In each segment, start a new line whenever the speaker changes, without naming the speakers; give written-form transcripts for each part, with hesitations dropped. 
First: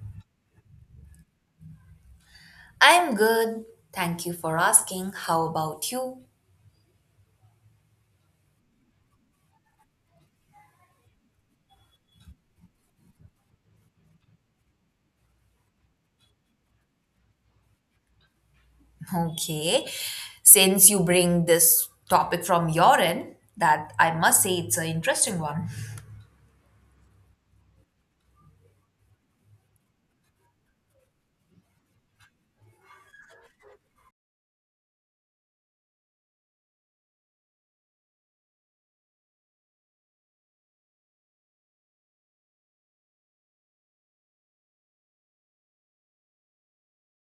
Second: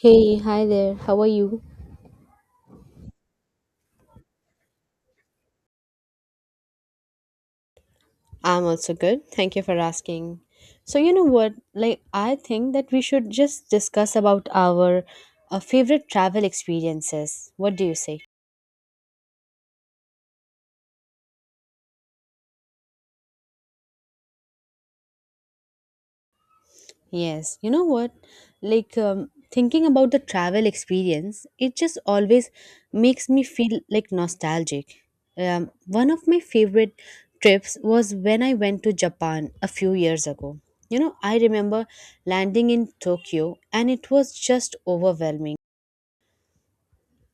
Hey, hi there. How are you?
I'm good. Thank you for asking. How about you?
I'm also good. Thank you for asking. So you know what? Like I think that we should just discuss about our favorite travel experiences. What do you say?
Okay. Since you bring this topic from your end, that I must say it's an interesting one.
Yes, you know what? Like thinking about the travel experience, it just always makes me feel like nostalgic. One of my favorite trips was when I went to Japan a few years ago. You know, I remember landing in Tokyo and it was just overwhelming.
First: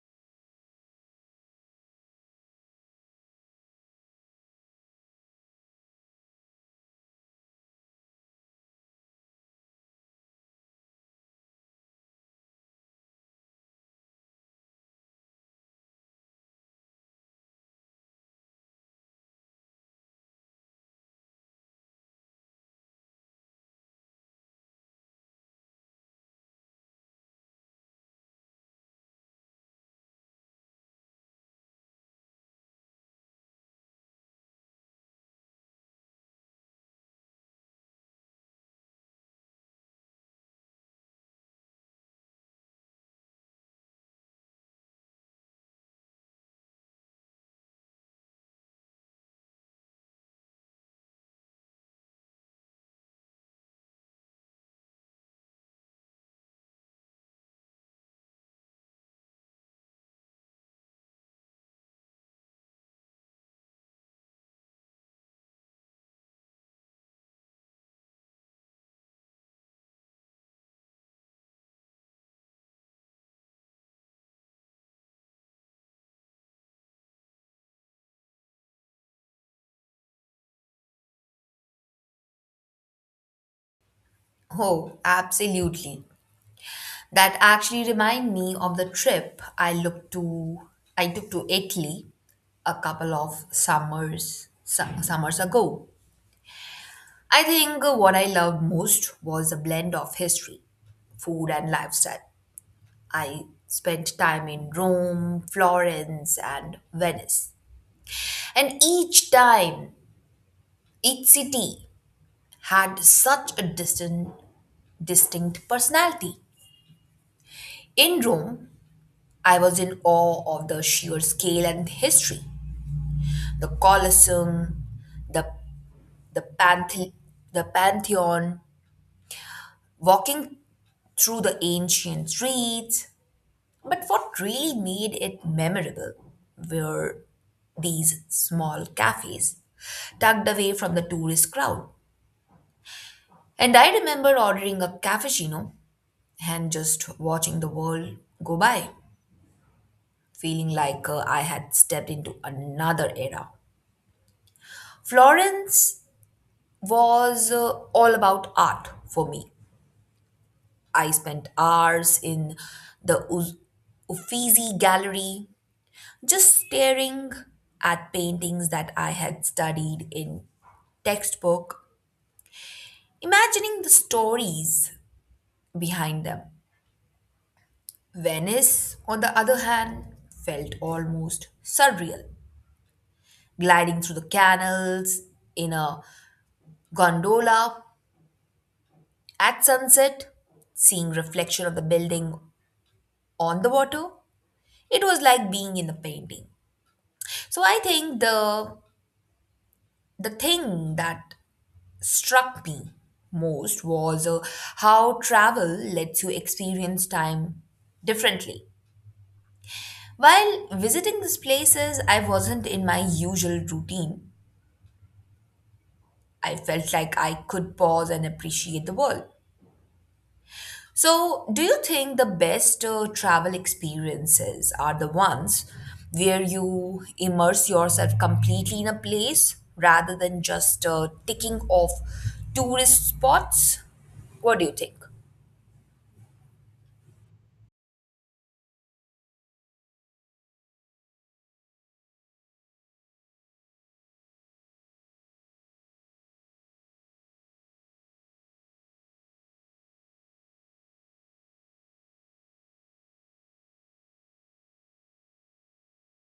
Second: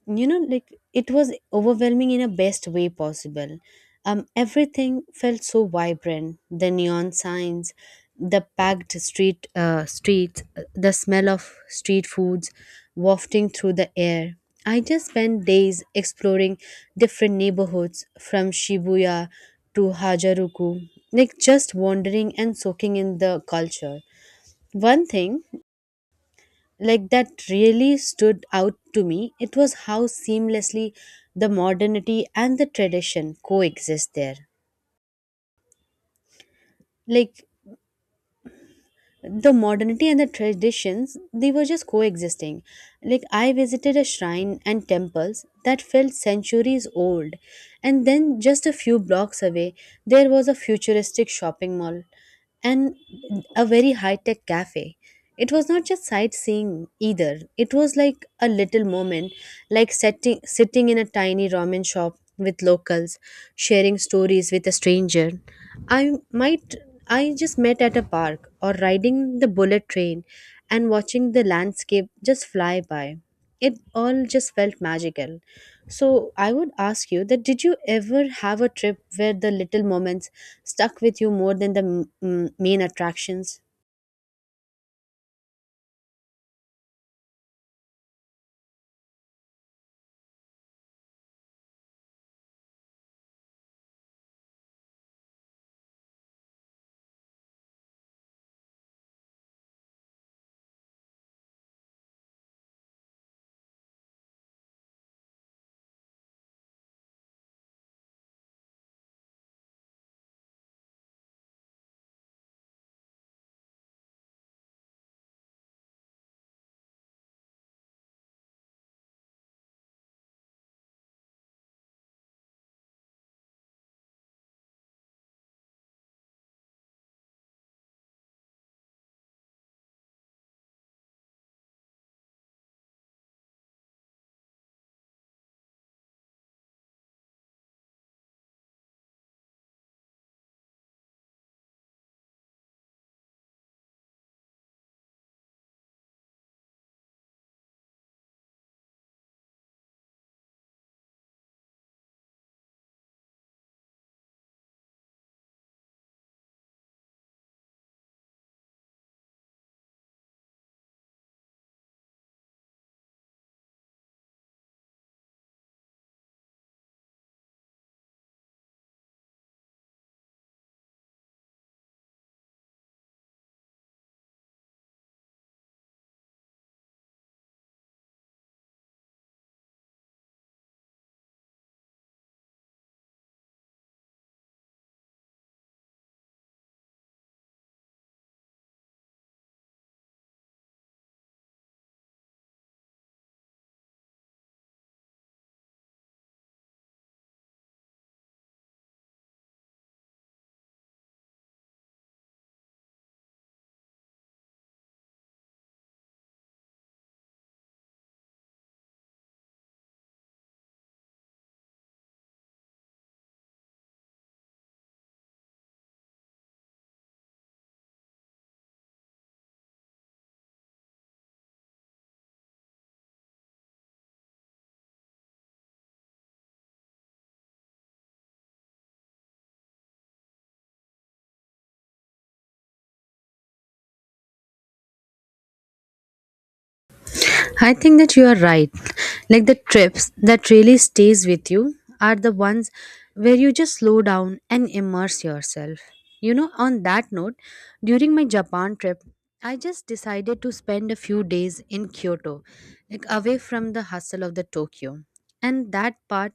Like, it was overwhelming in a best way possible. Everything felt so vibrant: the neon signs, the packed streets, the smell of street foods wafting through the air. I just spent days exploring different neighborhoods, from Shibuya to Harajuku, like just wandering and soaking in the culture. One thing like that really stood out to me, it was how seamlessly the modernity and the tradition coexist there. Like, the modernity and the traditions, they were just coexisting. Like, I visited a shrine and temples that felt centuries old, and then just a few blocks away there was a futuristic shopping mall and a very high tech cafe. It was not just sightseeing either. It was like a little moment, like sitting in a tiny ramen shop with locals, sharing stories with a stranger I might I just met at a park, or riding the bullet train and watching the landscape just fly by. It all just felt magical. So I would ask you, that did you ever have a trip where the little moments stuck with you more than the main attractions?
Oh, absolutely. That actually remind me of the trip I took to Italy a couple of summers ago. I think what I loved most was the blend of history, food and lifestyle. I spent time in Rome, Florence, and Venice. And each time, each city had such a distinct personality. In Rome, I was in awe of the sheer scale and history. The Colosseum, the, the, Panthe- the Pantheon, walking through the ancient streets. But what really made it memorable were these small cafes tucked away from the tourist crowd. And I remember ordering a cappuccino and just watching the world go by, feeling like I had stepped into another era. Florence was all about art for me. I spent hours in the Uffizi Gallery just staring at paintings that I had studied in textbook, imagining the stories behind them. Venice, on the other hand, felt almost surreal, gliding through the canals in a gondola at sunset, seeing reflection of the building on the water. It was like being in a painting. So I think the thing that struck me most was how travel lets you experience time differently. While visiting these places, I wasn't in my usual routine. I felt like I could pause and appreciate the world. So, do you think the best travel experiences are the ones where you immerse yourself completely in a place rather than just ticking off tourist spots? What do you think?
I think that you are right. Like, the trips that really stays with you are the ones where you just slow down and immerse yourself. You know, on that note, during my Japan trip, I just decided to spend a few days in Kyoto, like away from the hustle of the Tokyo. And that part,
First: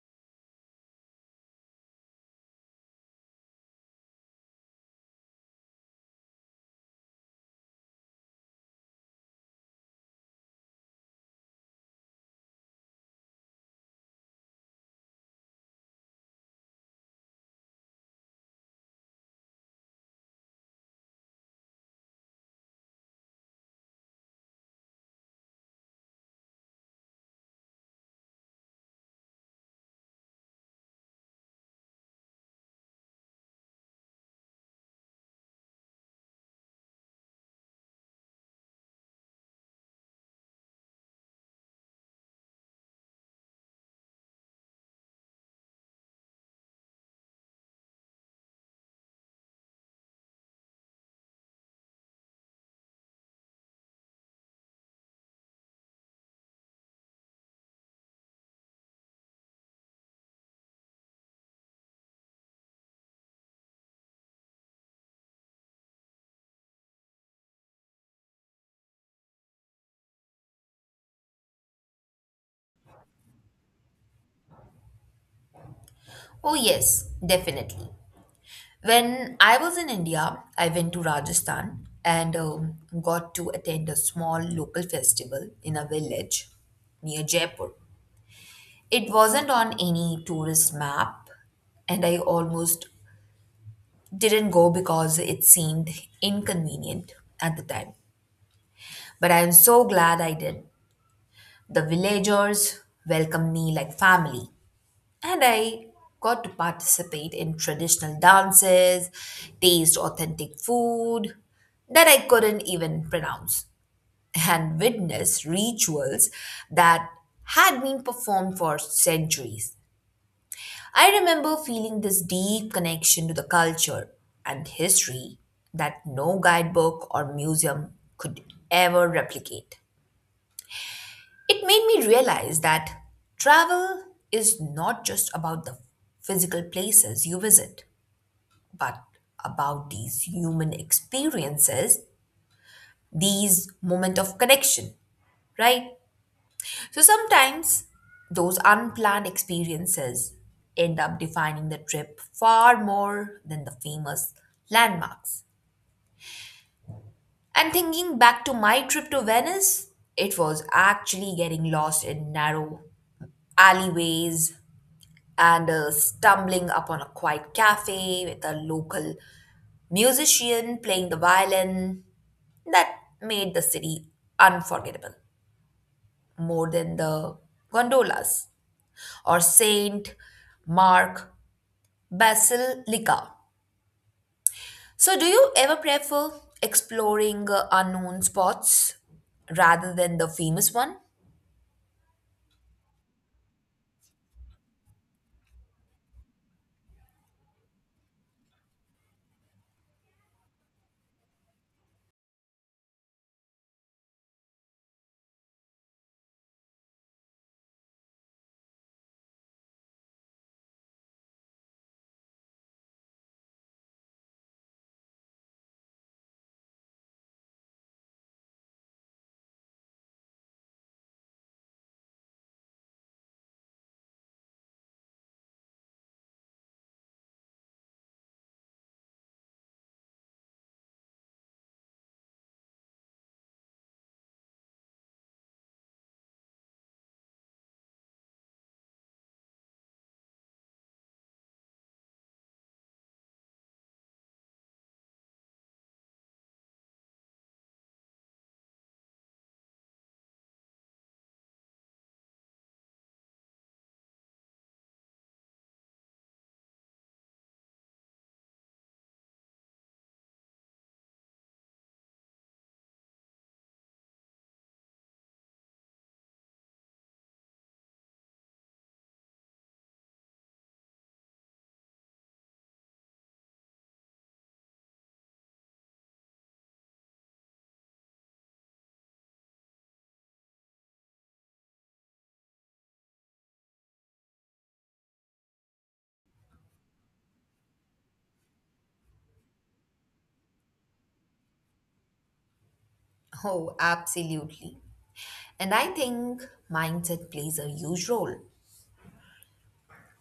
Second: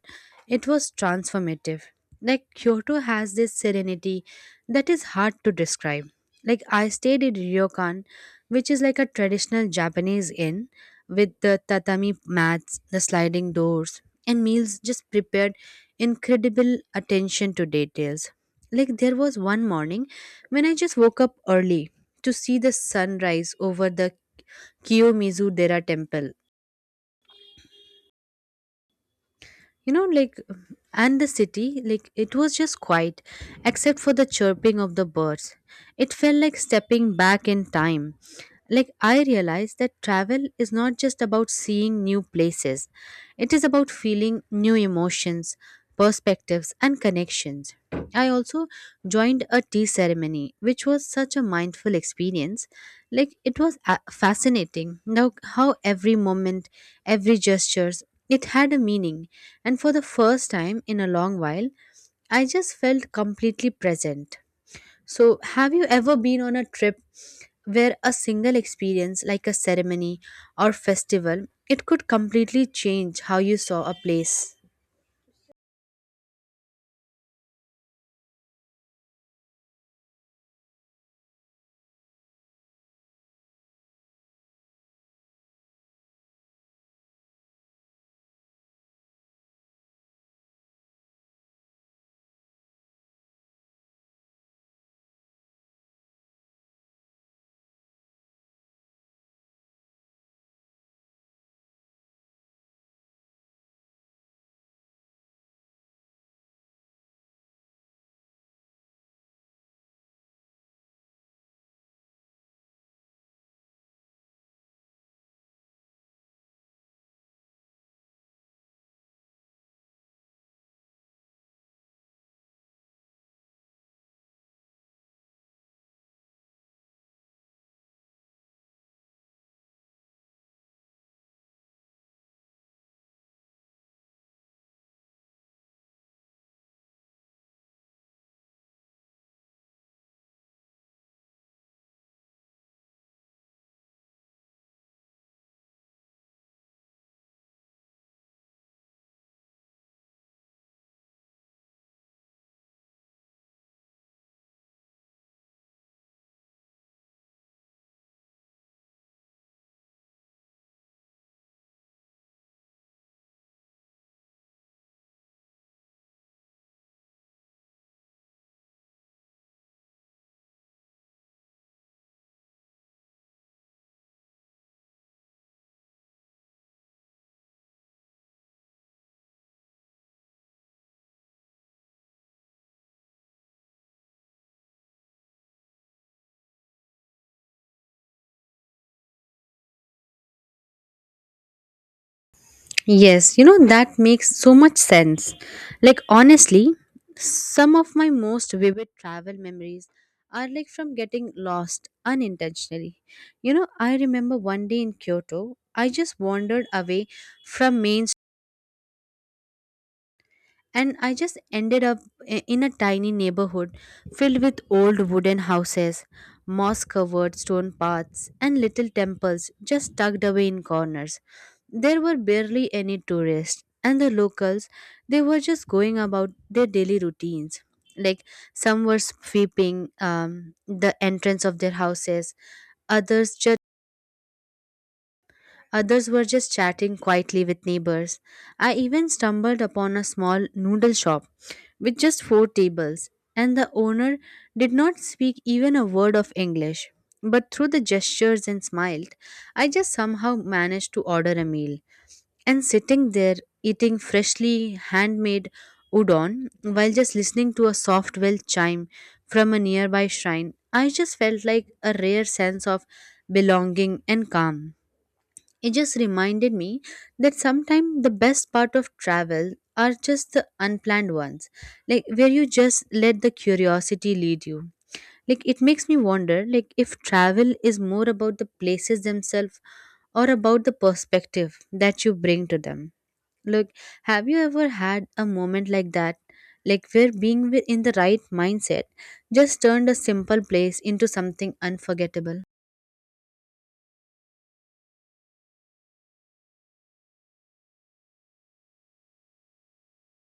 it was transformative. Like, Kyoto has this serenity that is hard to describe. Like, I stayed in Ryokan, which is like a traditional Japanese inn with the tatami mats, the sliding doors, and meals just prepared incredible attention to details. Like, there was one morning when I just woke up early to see the sunrise over the Kiyomizu Dera temple. You know, like, and the city, like, it was just quiet except for the chirping of the birds. It felt like stepping back in time. Like, I realize that travel is not just about seeing new places, it is about feeling new emotions, perspectives and connections. I also joined a tea ceremony, which was such a mindful experience. Like, it was fascinating now how every moment, every gestures, it had a meaning. And for the first time in a long while, I just felt completely present. So, have you ever been on a trip where a single experience, like a ceremony or festival, it could completely change how you saw a place?
Oh, yes, definitely. When I was in India, I went to Rajasthan and got to attend a small local festival in a village near Jaipur. It wasn't on any tourist map, and I almost didn't go because it seemed inconvenient at the time. But I am so glad I did. The villagers welcomed me like family, and I got to participate in traditional dances, taste authentic food that I couldn't even pronounce, and witness rituals that had been performed for centuries. I remember feeling this deep connection to the culture and history that no guidebook or museum could ever replicate. It made me realize that travel is not just about the physical places you visit, but about these human experiences, these moment of connection, right? So sometimes those unplanned experiences end up defining the trip far more than the famous landmarks. And thinking back to my trip to Venice, it was actually getting lost in narrow alleyways, and stumbling upon a quiet cafe with a local musician playing the violin that made the city unforgettable more than the gondolas or Saint Mark Basilica. So, do you ever prefer exploring unknown spots rather than the famous one?
Yes, you know, that makes so much sense. Like, honestly, some of my most vivid travel memories are like from getting lost unintentionally. You know, I remember one day in Kyoto, I just wandered away from main, and I just ended up in a tiny neighborhood filled with old wooden houses, moss covered stone paths, and little temples just tucked away in corners. There were barely any tourists, and the locals, they were just going about their daily routines. Like, some were sweeping the entrance of their houses, others just others were just chatting quietly with neighbors. I even stumbled upon a small noodle shop with just four tables, and the owner did not speak even a word of English. But through the gestures and smiled, I just somehow managed to order a meal. And sitting there, eating freshly handmade udon while just listening to a soft bell chime from a nearby shrine, I just felt like a rare sense of belonging and calm. It just reminded me that sometimes the best part of travel are just the unplanned ones, like where you just let the curiosity lead you. Like, it makes me wonder, like, if travel is more about the places themselves or about the perspective that you bring to them. Look, have you ever had a moment like that? Like, where being in the right mindset just turned a simple place into something unforgettable?
Oh, absolutely. And I think mindset plays a huge role.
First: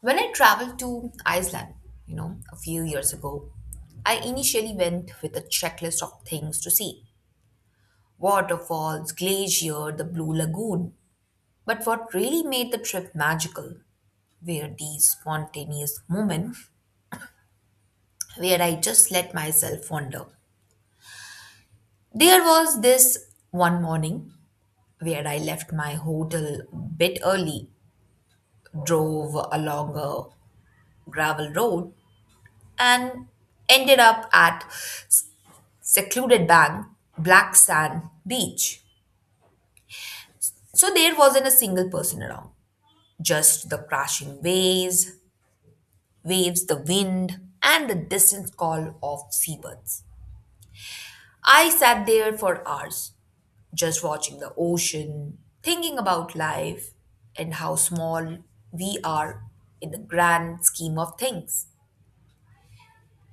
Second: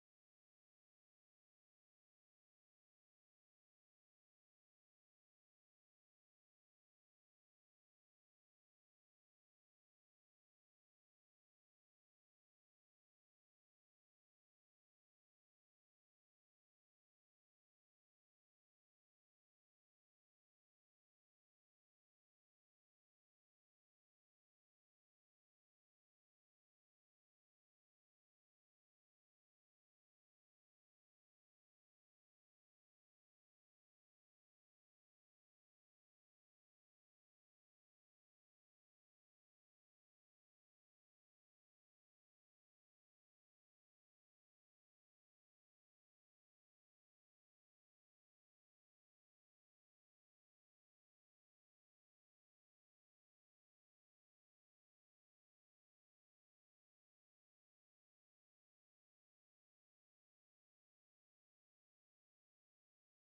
When I traveled to Iceland, you know, a few years ago, I initially went with a checklist of things to see: waterfalls, glacier, the Blue Lagoon. But what really made the trip magical were these spontaneous moments where I just let myself wander. There was this one morning where I left my hotel a bit early, drove along a gravel road, and ended up at secluded bank, black sand beach. So there wasn't a single person around, just the crashing waves, the wind, and the distant call of seabirds. I sat there for hours, just watching the ocean, thinking about life and how small we are in the grand scheme of things.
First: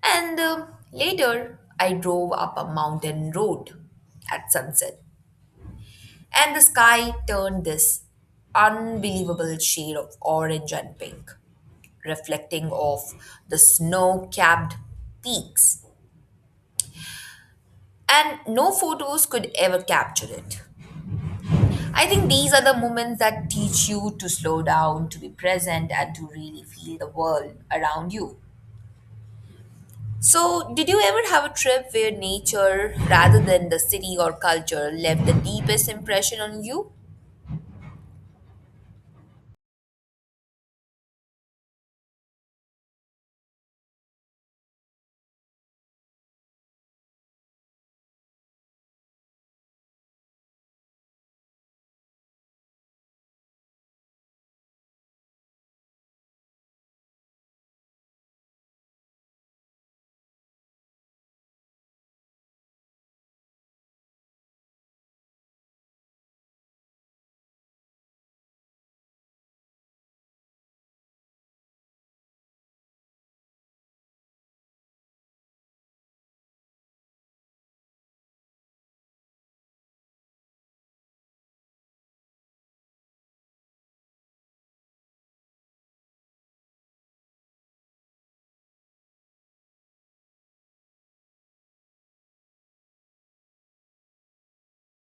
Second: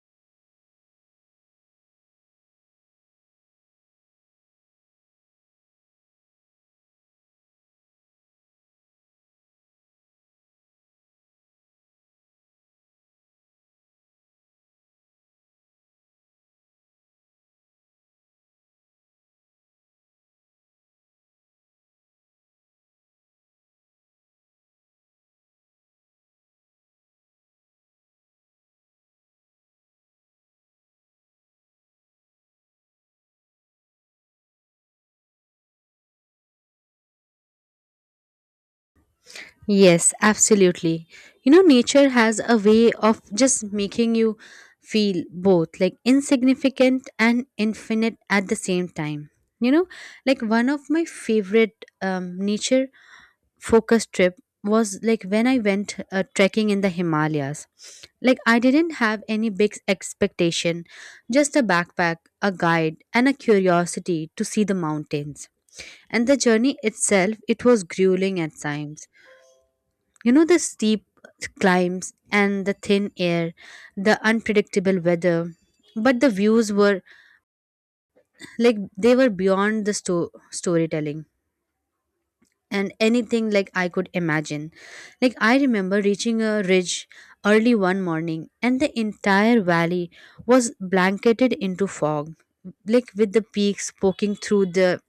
And later, I drove up a mountain road at sunset and the sky turned this unbelievable shade of orange and pink, reflecting off the snow capped peaks. And no photos could ever capture it. I think these are the moments that teach you to slow down, to be present, and to really feel the world around you. So, did you ever have a trip where nature, rather than the city or culture, left the deepest impression on you?
Yes, absolutely. You know, nature has a way of just making you feel both like insignificant and infinite at the same time. You know, like, one of my favorite nature focused trip was like when I went trekking in the Himalayas. Like, I didn't have any big expectation, just a backpack, a guide, and a curiosity to see the mountains. And the journey itself, it was grueling at times. You know, the steep climbs and the thin air, the unpredictable weather. But the views were, like, they were beyond the storytelling and anything like I could imagine. Like, I remember reaching a ridge early one morning, and the entire valley was blanketed into fog, like with the peaks poking through the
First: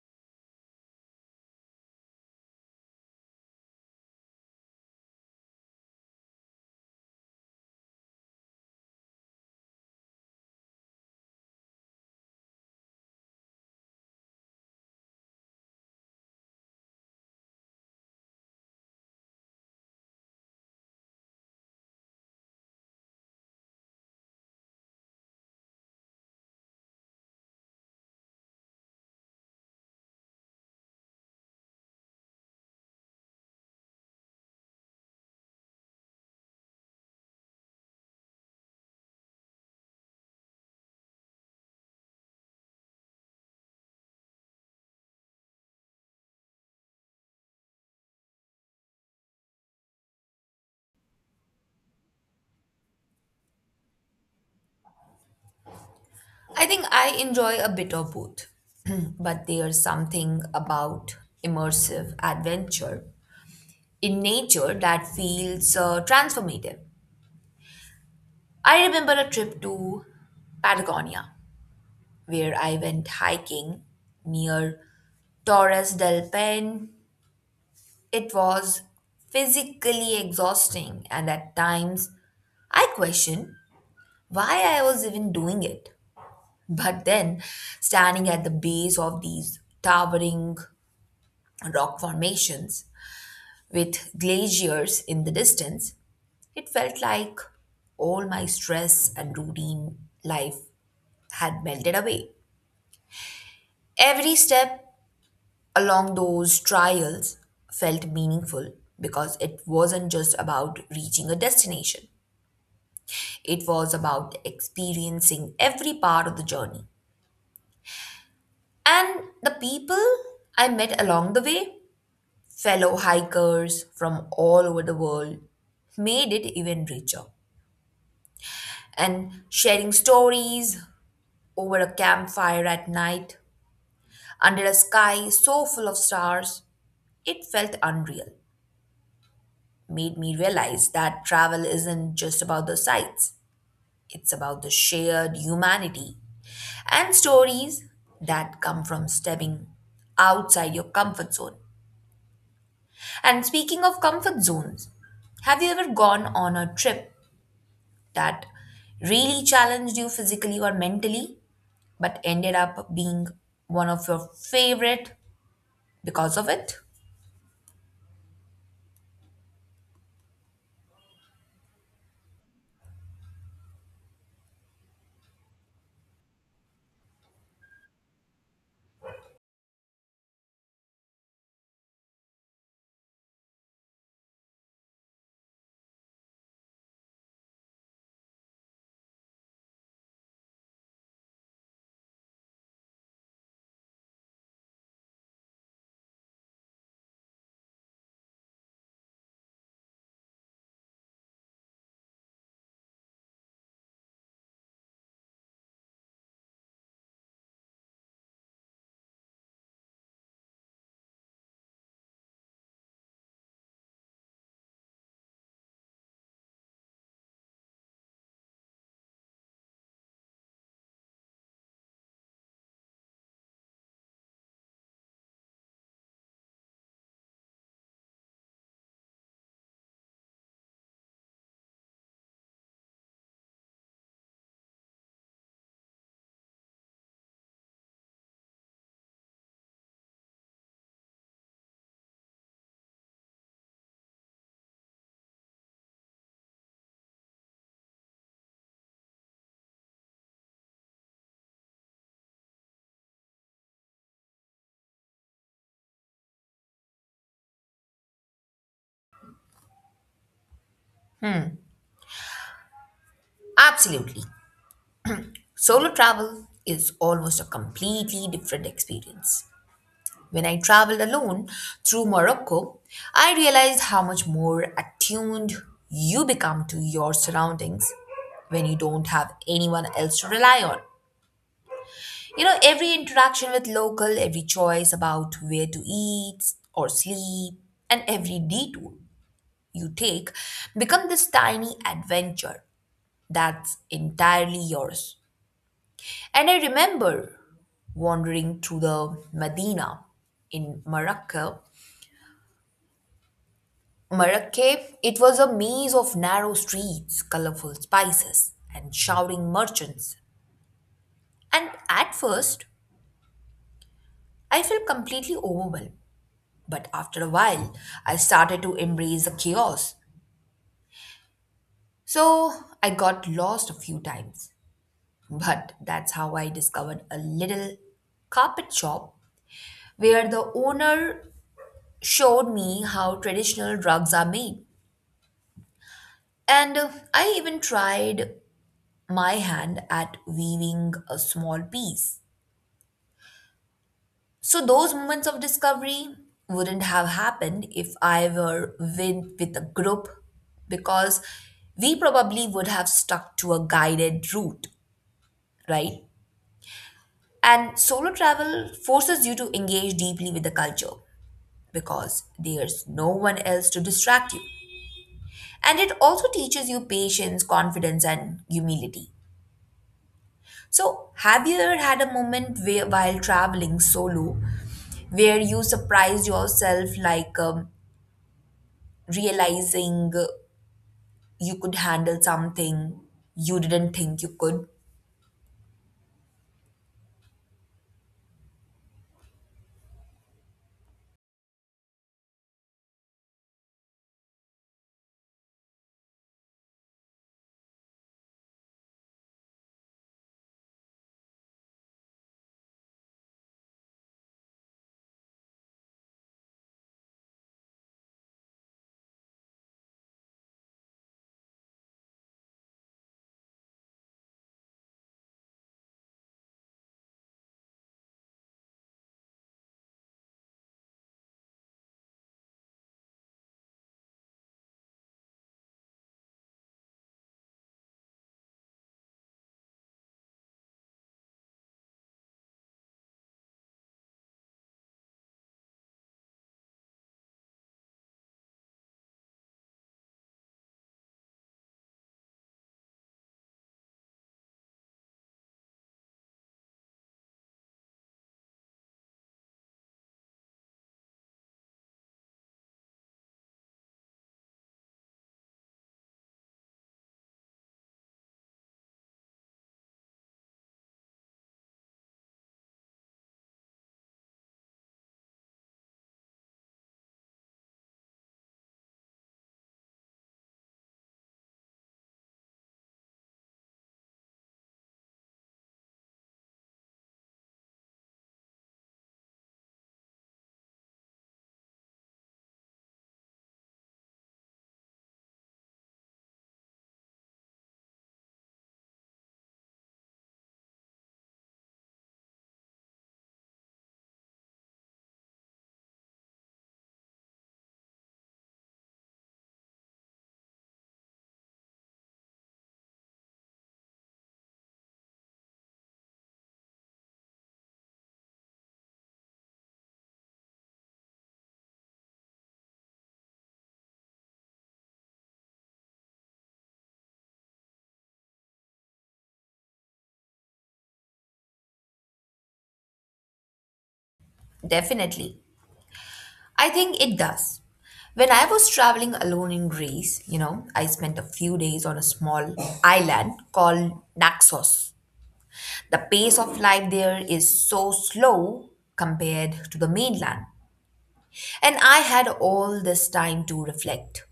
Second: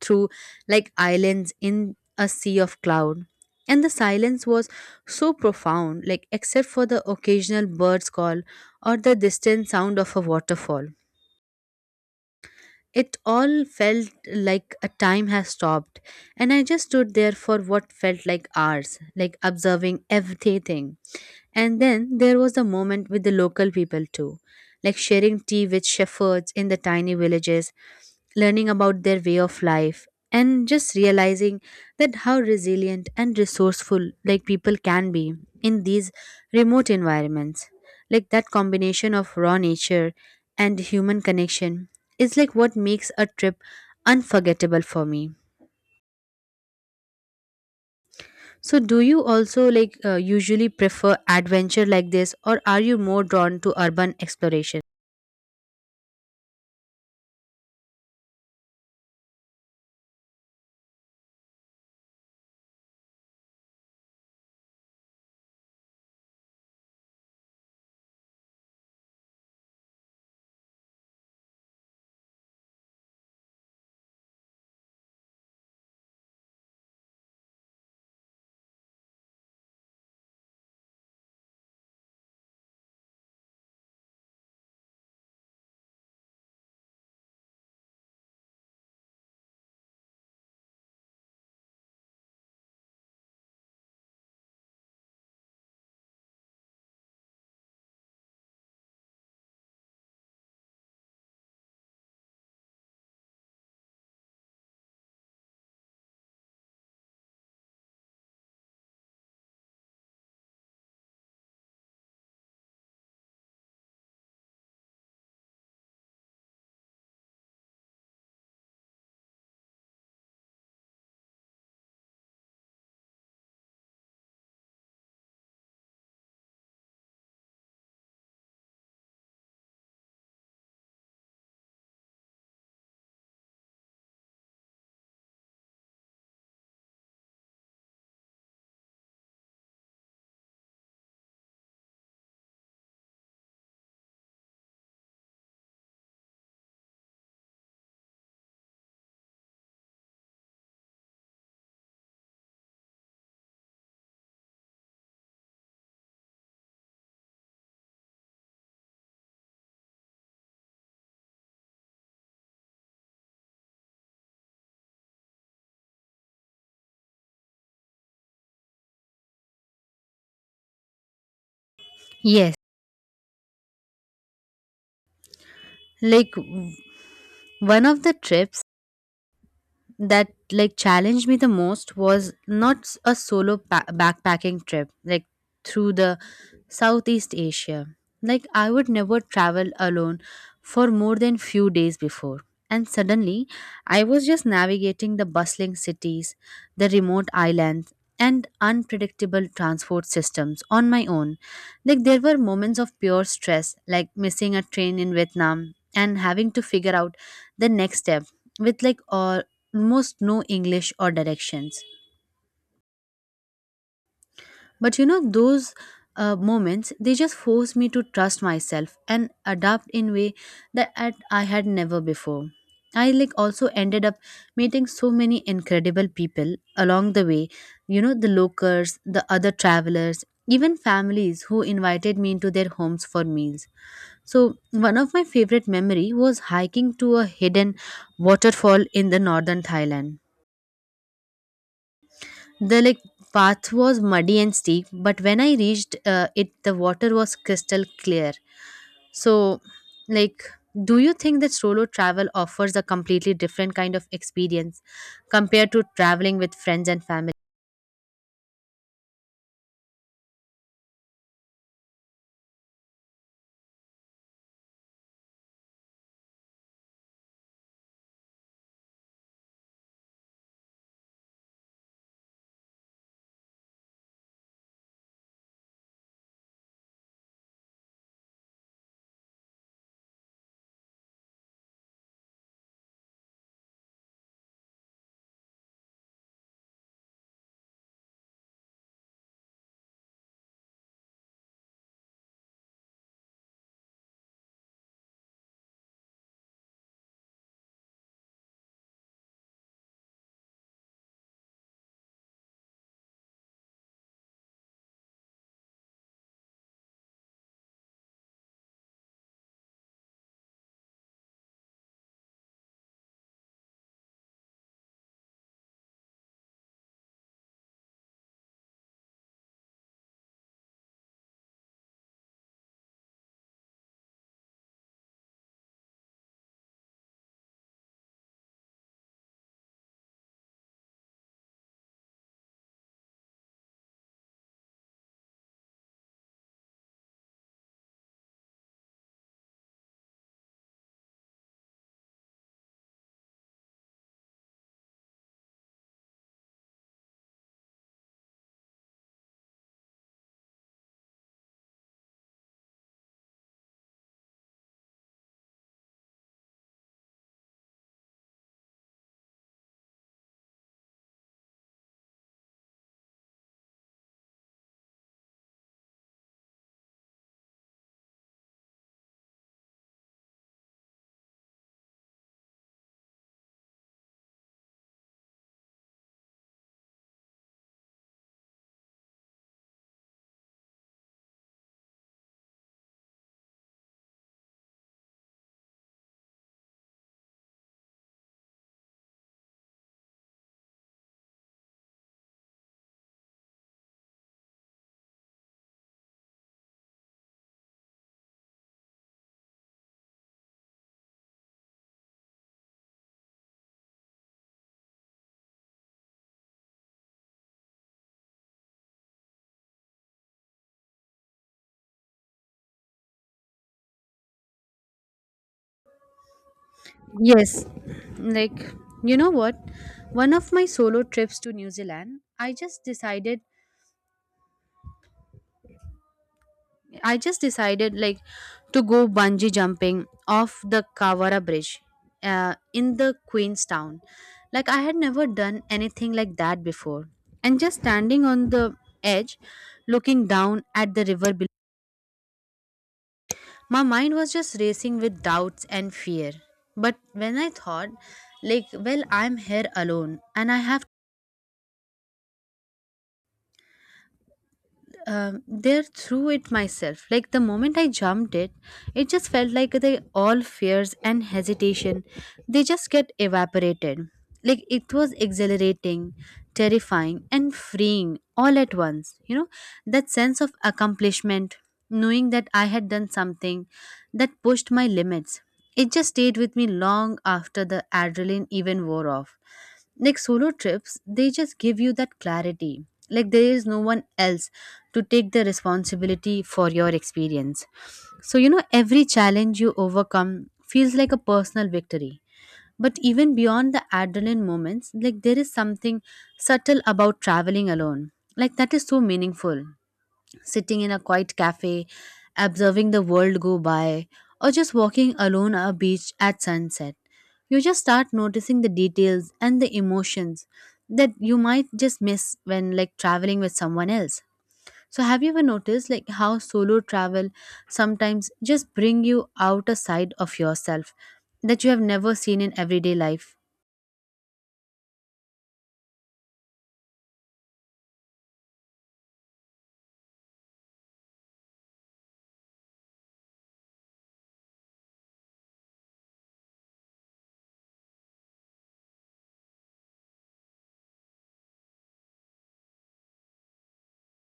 through like islands in a sea of cloud. And the silence was so profound, like except for the occasional bird's call or the distant sound of a waterfall. It all felt like a time has stopped, and I just stood there for what felt like hours, like observing everything. And then there was the moment with the local people too, like sharing tea with shepherds in the tiny villages, learning about their way of life, and just realizing that how resilient and resourceful, like, people can be in these remote environments. Like, that combination of raw nature and human connection is like what makes a trip unforgettable for me. So, do you also like usually prefer adventure like this, or are you more drawn to urban exploration?
I think I enjoy a bit of both, but there's something about immersive adventure in nature that feels transformative. I remember a trip to Patagonia where I went hiking near Torres del Paine. It was physically exhausting, and at times I questioned why I was even doing it. But then, standing at the base of these towering rock formations with glaciers in the distance, it felt like all my stress and routine life had melted away. Every step along those trials felt meaningful because it wasn't just about reaching a destination, it was about experiencing every part of the journey. And the people I met along the way, fellow hikers from all over the world, made it even richer, and sharing stories over a campfire at night under a sky so full of stars, it felt unreal. Made me realize that travel isn't just about the sights, it's about the shared humanity and stories that come from stepping outside your comfort zone. And speaking of comfort zones, have you ever gone on a trip that really challenged you physically or mentally, but ended up being one of your favorite because of it?
Yes, like one of the trips that like challenged me the most was not a solo backpacking trip like through the Southeast Asia. Like, I would never travel alone for more than few days before, and suddenly I was just navigating the bustling cities, the remote islands, and unpredictable transport systems on my own. Like, there were moments of pure stress, like missing a train in Vietnam and having to figure out the next step with, like, all almost no English or directions. But you know those moments, they just force me to trust myself and adapt in way that I had never before. I, like, also ended up meeting so many incredible people along the way. You know, the locals, the other travelers, even families who invited me into their homes for meals. So, one of my favorite memory was hiking to a hidden waterfall in the northern Thailand. The, like, path was muddy and steep, but when I reached it, the water was crystal clear. So, like, do you think that solo travel offers a completely different kind of experience compared to traveling with friends and family?
Absolutely. Solo travel is almost a completely different experience. When I traveled alone through Morocco, I realized how much more attuned you become to your surroundings when you don't have anyone else to rely on. You know, every interaction with local, every choice about where to eat or sleep, and every detour you take become this tiny adventure that's entirely yours. And I remember wandering through the Medina in Morocco. Marrakech, it was a maze of narrow streets, colorful spices, and shouting merchants. And at first, I felt completely overwhelmed. But after a while, I started to embrace the chaos. So I got lost a few times. But that's how I discovered a little carpet shop where the owner showed me how traditional rugs are made. And I even tried my hand at weaving a small piece. So those moments of discovery wouldn't have happened if I were with a group because we probably would have stuck to a guided route, right? And solo travel forces you to engage deeply with the culture because there's no one else to distract you. And it also teaches you patience, confidence, and humility. So, have you ever had a moment where, while traveling solo where you surprised yourself, like realizing you could handle something you didn't think you could?
Yes, like, you know what, one of my solo trips to New Zealand, I just decided, like, to go bungee jumping off the Kawara Bridge in the Queenstown. Like, I had never done anything like that before. And just standing on the edge, looking down at the river below, my mind was just racing with doubts and fear. But when I thought, like, well, I'm here alone and I have there through it myself. Like, the moment I jumped it, it just felt like the all fears and hesitation, they just get evaporated. Like, it was exhilarating, terrifying, and freeing all at once. You know, that sense of accomplishment, knowing that I had done something that pushed my limits. It just stayed with me long after the adrenaline even wore off. Like, solo trips, they just give you that clarity. Like, there is no one else to take the responsibility for your experience. So, you know, every challenge you overcome feels like a personal victory. But even beyond the adrenaline moments, like, there is something subtle about traveling alone. Like, that is so meaningful, sitting in a quiet cafe, observing the world go by, or just walking alone on a beach at sunset. You just start noticing the details and the emotions that you might just miss when, like, traveling with someone else. So, have you ever noticed, like, how solo travel sometimes just bring you out a side of yourself that you have never seen in everyday life?
Definitely. I think it does. When I was traveling alone in Greece, you know, I spent a few days on a small island called Naxos. The pace of life there is so slow compared to the mainland. And I had all this time to reflect,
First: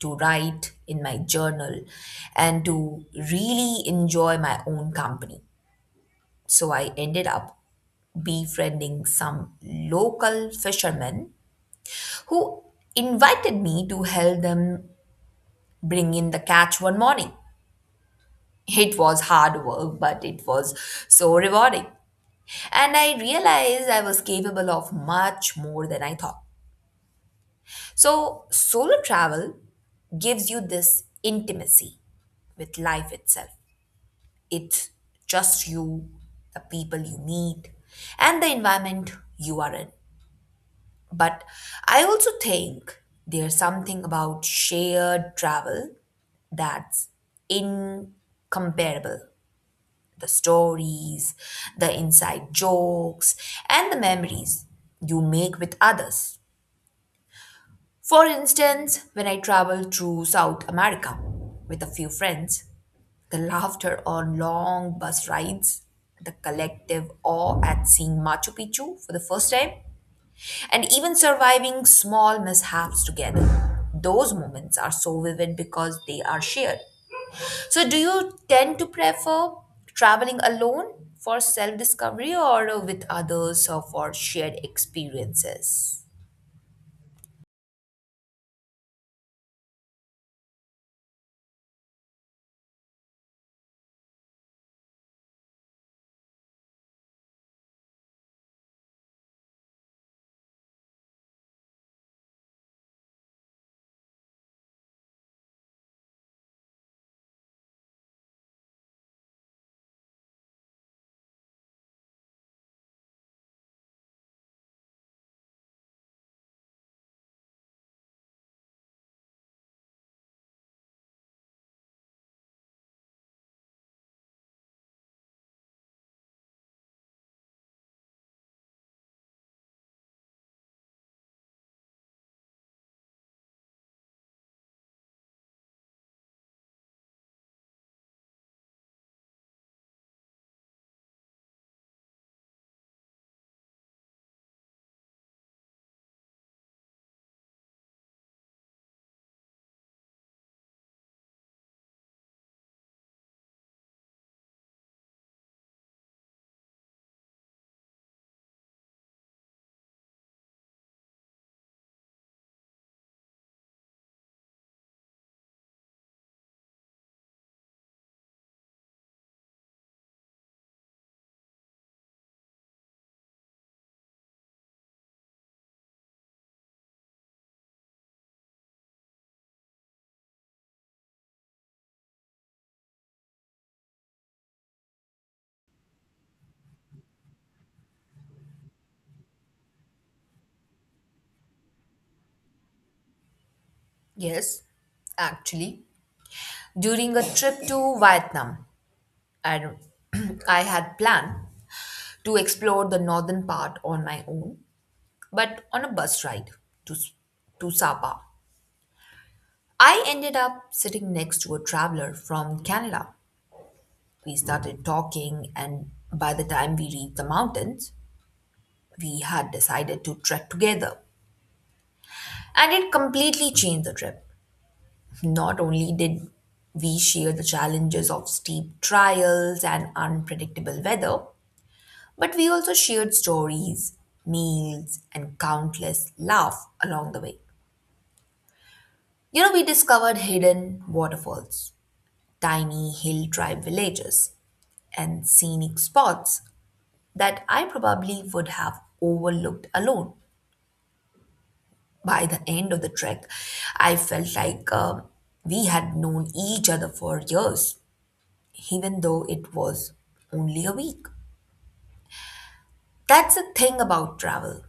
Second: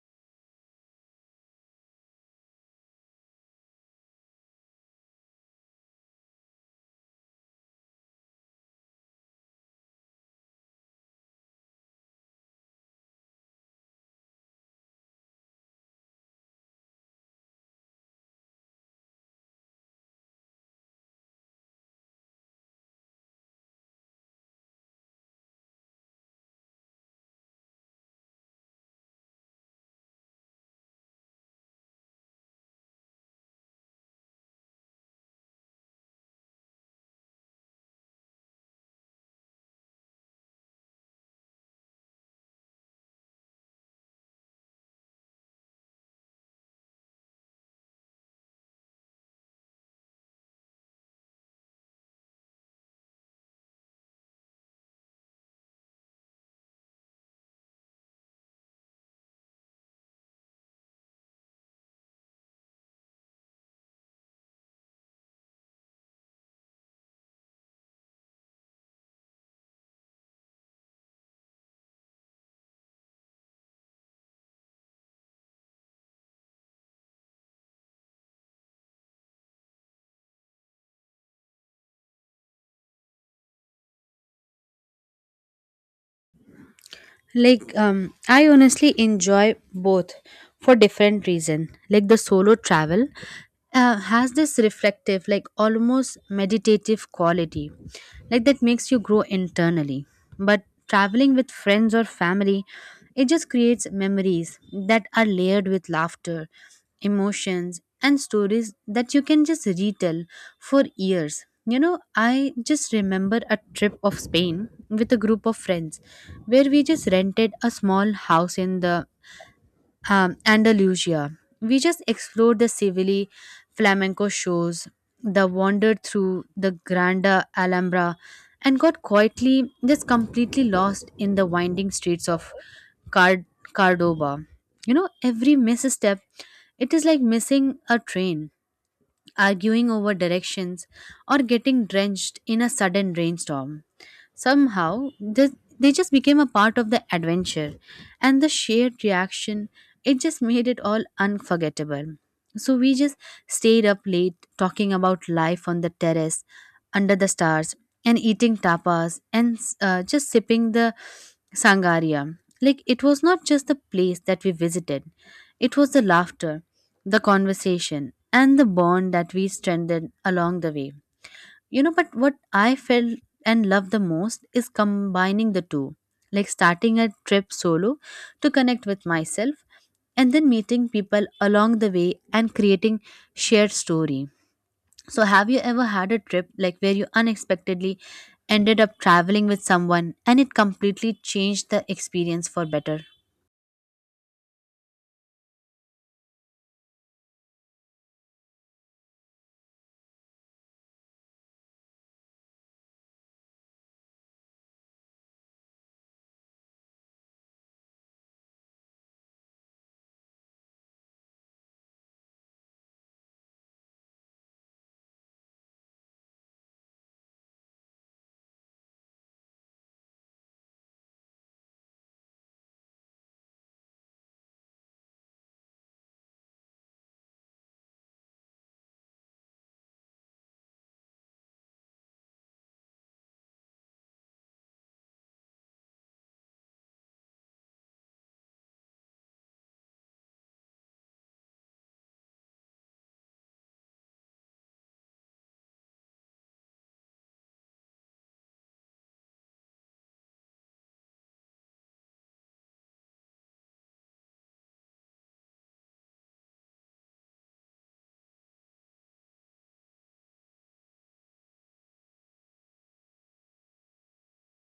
to write in my journal, and to really enjoy my own company. So I ended up befriending some local fishermen who invited me to help them bring in the catch one morning. It was hard work, but it was so rewarding. And I realized I was capable of much more than I thought. So, solo travel gives you this intimacy with life itself. It's just you, the people you meet, and the environment you are in. But I also think there's something about shared travel that's incomparable: the stories, the inside jokes, and the memories you make with others. For instance, when I travel through South America with a few friends, the laughter on long bus rides, the collective awe at seeing Machu Picchu for the first time, and even surviving small mishaps together. Those moments are so vivid because they are shared. So, do you tend to prefer traveling alone for self discovery or with others or for shared experiences?
Like, I honestly enjoy both for different reason. Like, the solo travel has this reflective, like, almost meditative quality, like, that makes you grow internally. But traveling with friends or family, it just creates memories that are layered with laughter, emotions and stories that you can just retell for years. You know, I just remember a trip of Spain with a group of friends where we just rented a small house in the Andalusia. We just explored the Seville flamenco shows, the wandered through the Granda Alhambra, and got quietly just completely lost in the winding streets of Card- Cordoba. You know, every misstep, it is like missing a train, arguing over directions, or getting drenched in a sudden rainstorm. Somehow, th- they just became a part of the adventure, and the shared reaction, it just made it all unforgettable. So, we just stayed up late talking about life on the terrace, under the stars, and eating tapas, and just sipping the Sangaria. Like, it was not just the place that we visited, it was the laughter, the conversation, and the bond that we strengthened along the way. You know, but what I felt and loved the most is combining the two, like starting a trip solo to connect with myself, and then meeting people along the way and creating shared story. So, have you ever had a trip, like, where you unexpectedly ended up traveling with someone and it completely changed the experience for better?
Yes, actually, during a trip to Vietnam, I, I had planned to explore the northern part on my own, but on a bus ride to, S- to Sapa. I ended up sitting next to a traveler from Canada. We started talking, and by the time we reached the mountains, we had decided to trek together. And it completely changed the trip. Not only did we share the challenges of steep trials and unpredictable weather, but we also shared stories, meals, and countless laughs along the way. You know, we discovered hidden waterfalls, tiny hill tribe villages, and scenic spots that I probably would have overlooked alone. By the end of the trek, I felt like we had known each other for years, even though it was only a week. That's the thing about travel,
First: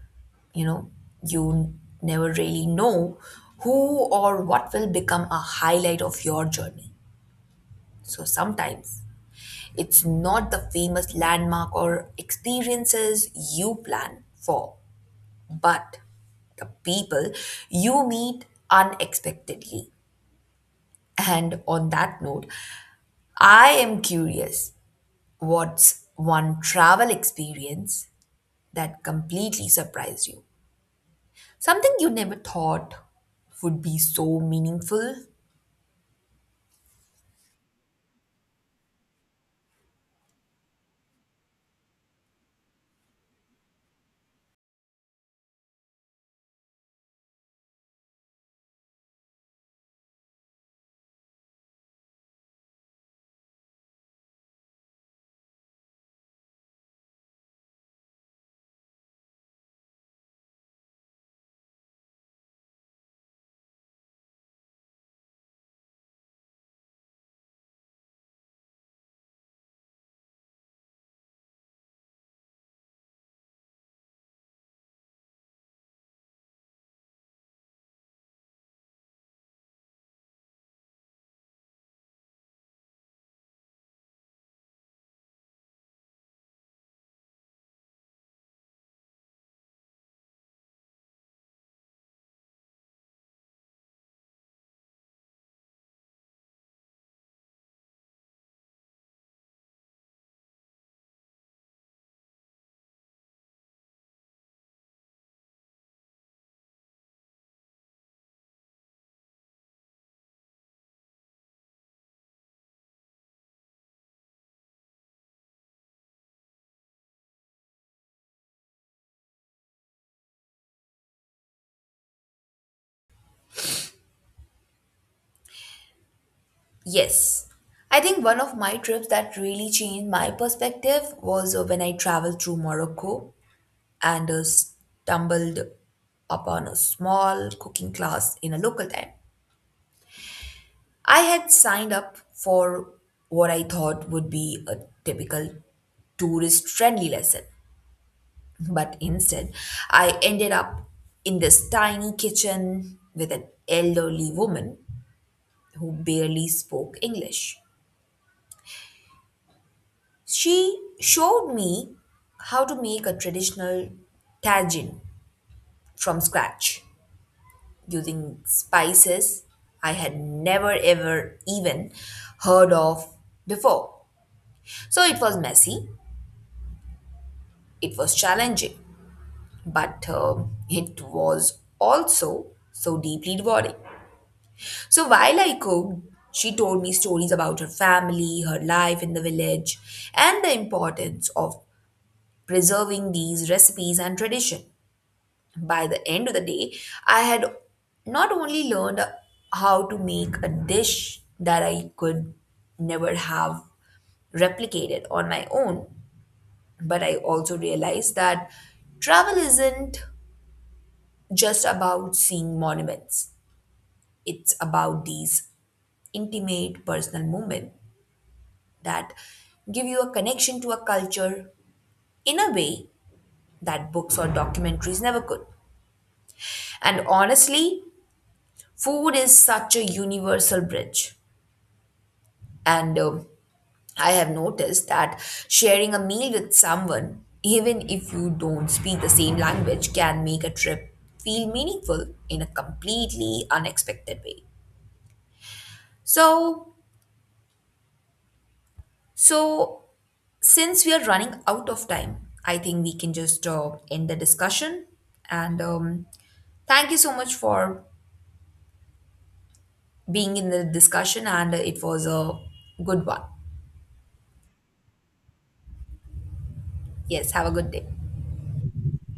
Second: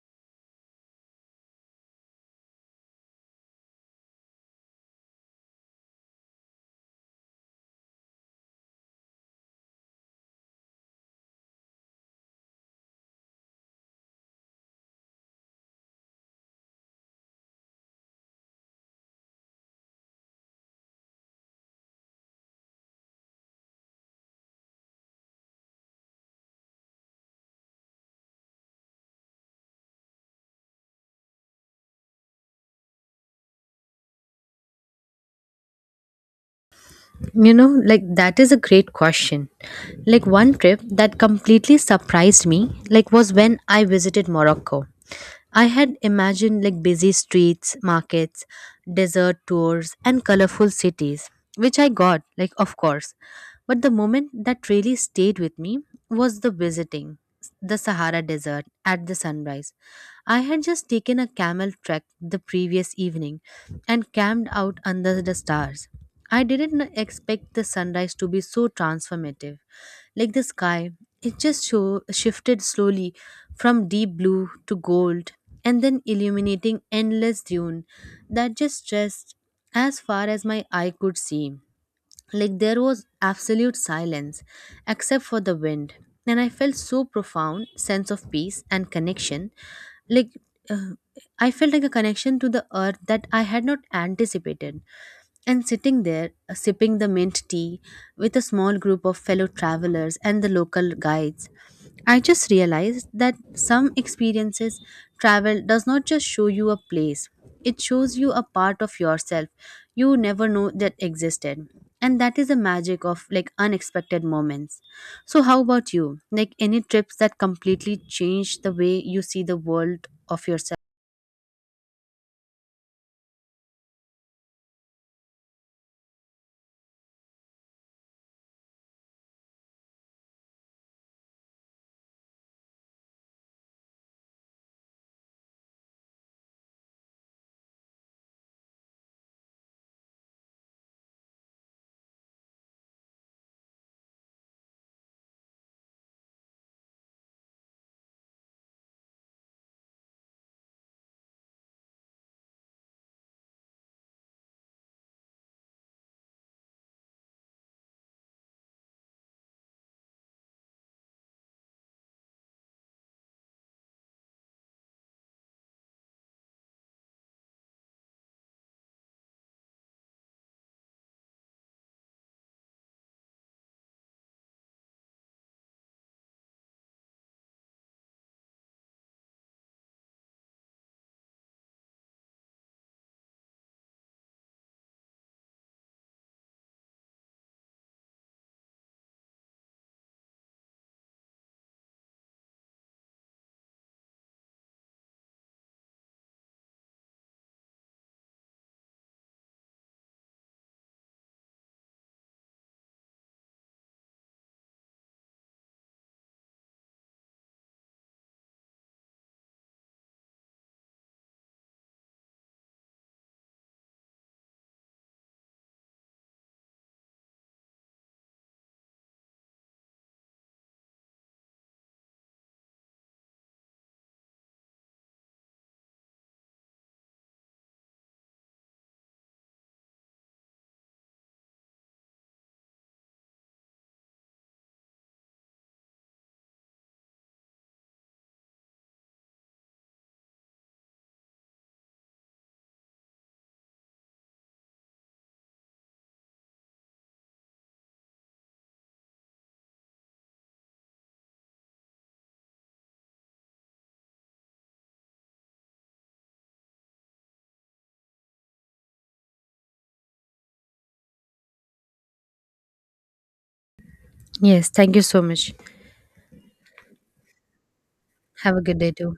you know, you never really know who or what will become a highlight of your journey. So sometimes it's not the famous landmark or experiences you plan for, but the people you meet unexpectedly. And on that note, I am curious, what's one travel experience that completely surprised you? Something you never thought would be so meaningful?
You know, like, that is a great question. Like, one trip that completely surprised me, like, was when I visited Morocco. I had imagined like busy streets, markets, desert tours and colorful cities, which I got, like, of course. But the moment that really stayed with me was the visiting the Sahara Desert at the sunrise. I had just taken a camel trek the previous evening and camped out under the stars. I didn't expect the sunrise to be so transformative. Like, the sky, it just shifted slowly from deep blue to gold, and then illuminating endless dune that just stretched as far as my eye could see. Like, there was absolute silence except for the wind, and I felt so profound sense of peace and connection, like, uh, I felt like a connection to the earth that I had not anticipated. And sitting there, sipping the mint tea with a small group of fellow travelers and the local guides, I just realized that some experiences, travel does not just show you a place, it shows you a part of yourself you never know that existed. And that is the magic of, like, unexpected moments. So, how about you? Like, any trips that completely change the way you see the world of yourself?
Yes. I think one of my trips that really changed my perspective was when I traveled through Morocco and stumbled upon a small cooking class in a local town. I had signed up for what I thought would be a typical tourist friendly lesson, but instead I ended up in this tiny kitchen with an elderly woman who barely spoke English. She showed me how to make a traditional tagine from scratch using spices I had never ever even heard of before. So it was messy. It was challenging, but it was also so deeply rewarding. So while I cooked, she told me stories about her family, her life in the village, and the importance of preserving these recipes and tradition. By the end of the day, I had not only learned how to make a dish that I could never have replicated on my own, but I also realized that travel isn't just about seeing monuments. It's about these intimate personal moments that give you a connection to a culture in a way that books or documentaries never could. And honestly, food is such a universal bridge. And I have noticed that sharing a meal with someone, even if you don't speak the same language, can make a trip feel meaningful in a completely unexpected way. So, so since we are running out of time, I think we can just end the discussion. And thank you so much for being in the discussion, and it was a good one.
Yes, thank you so much.
Yes, have a good day.
Have a good day too.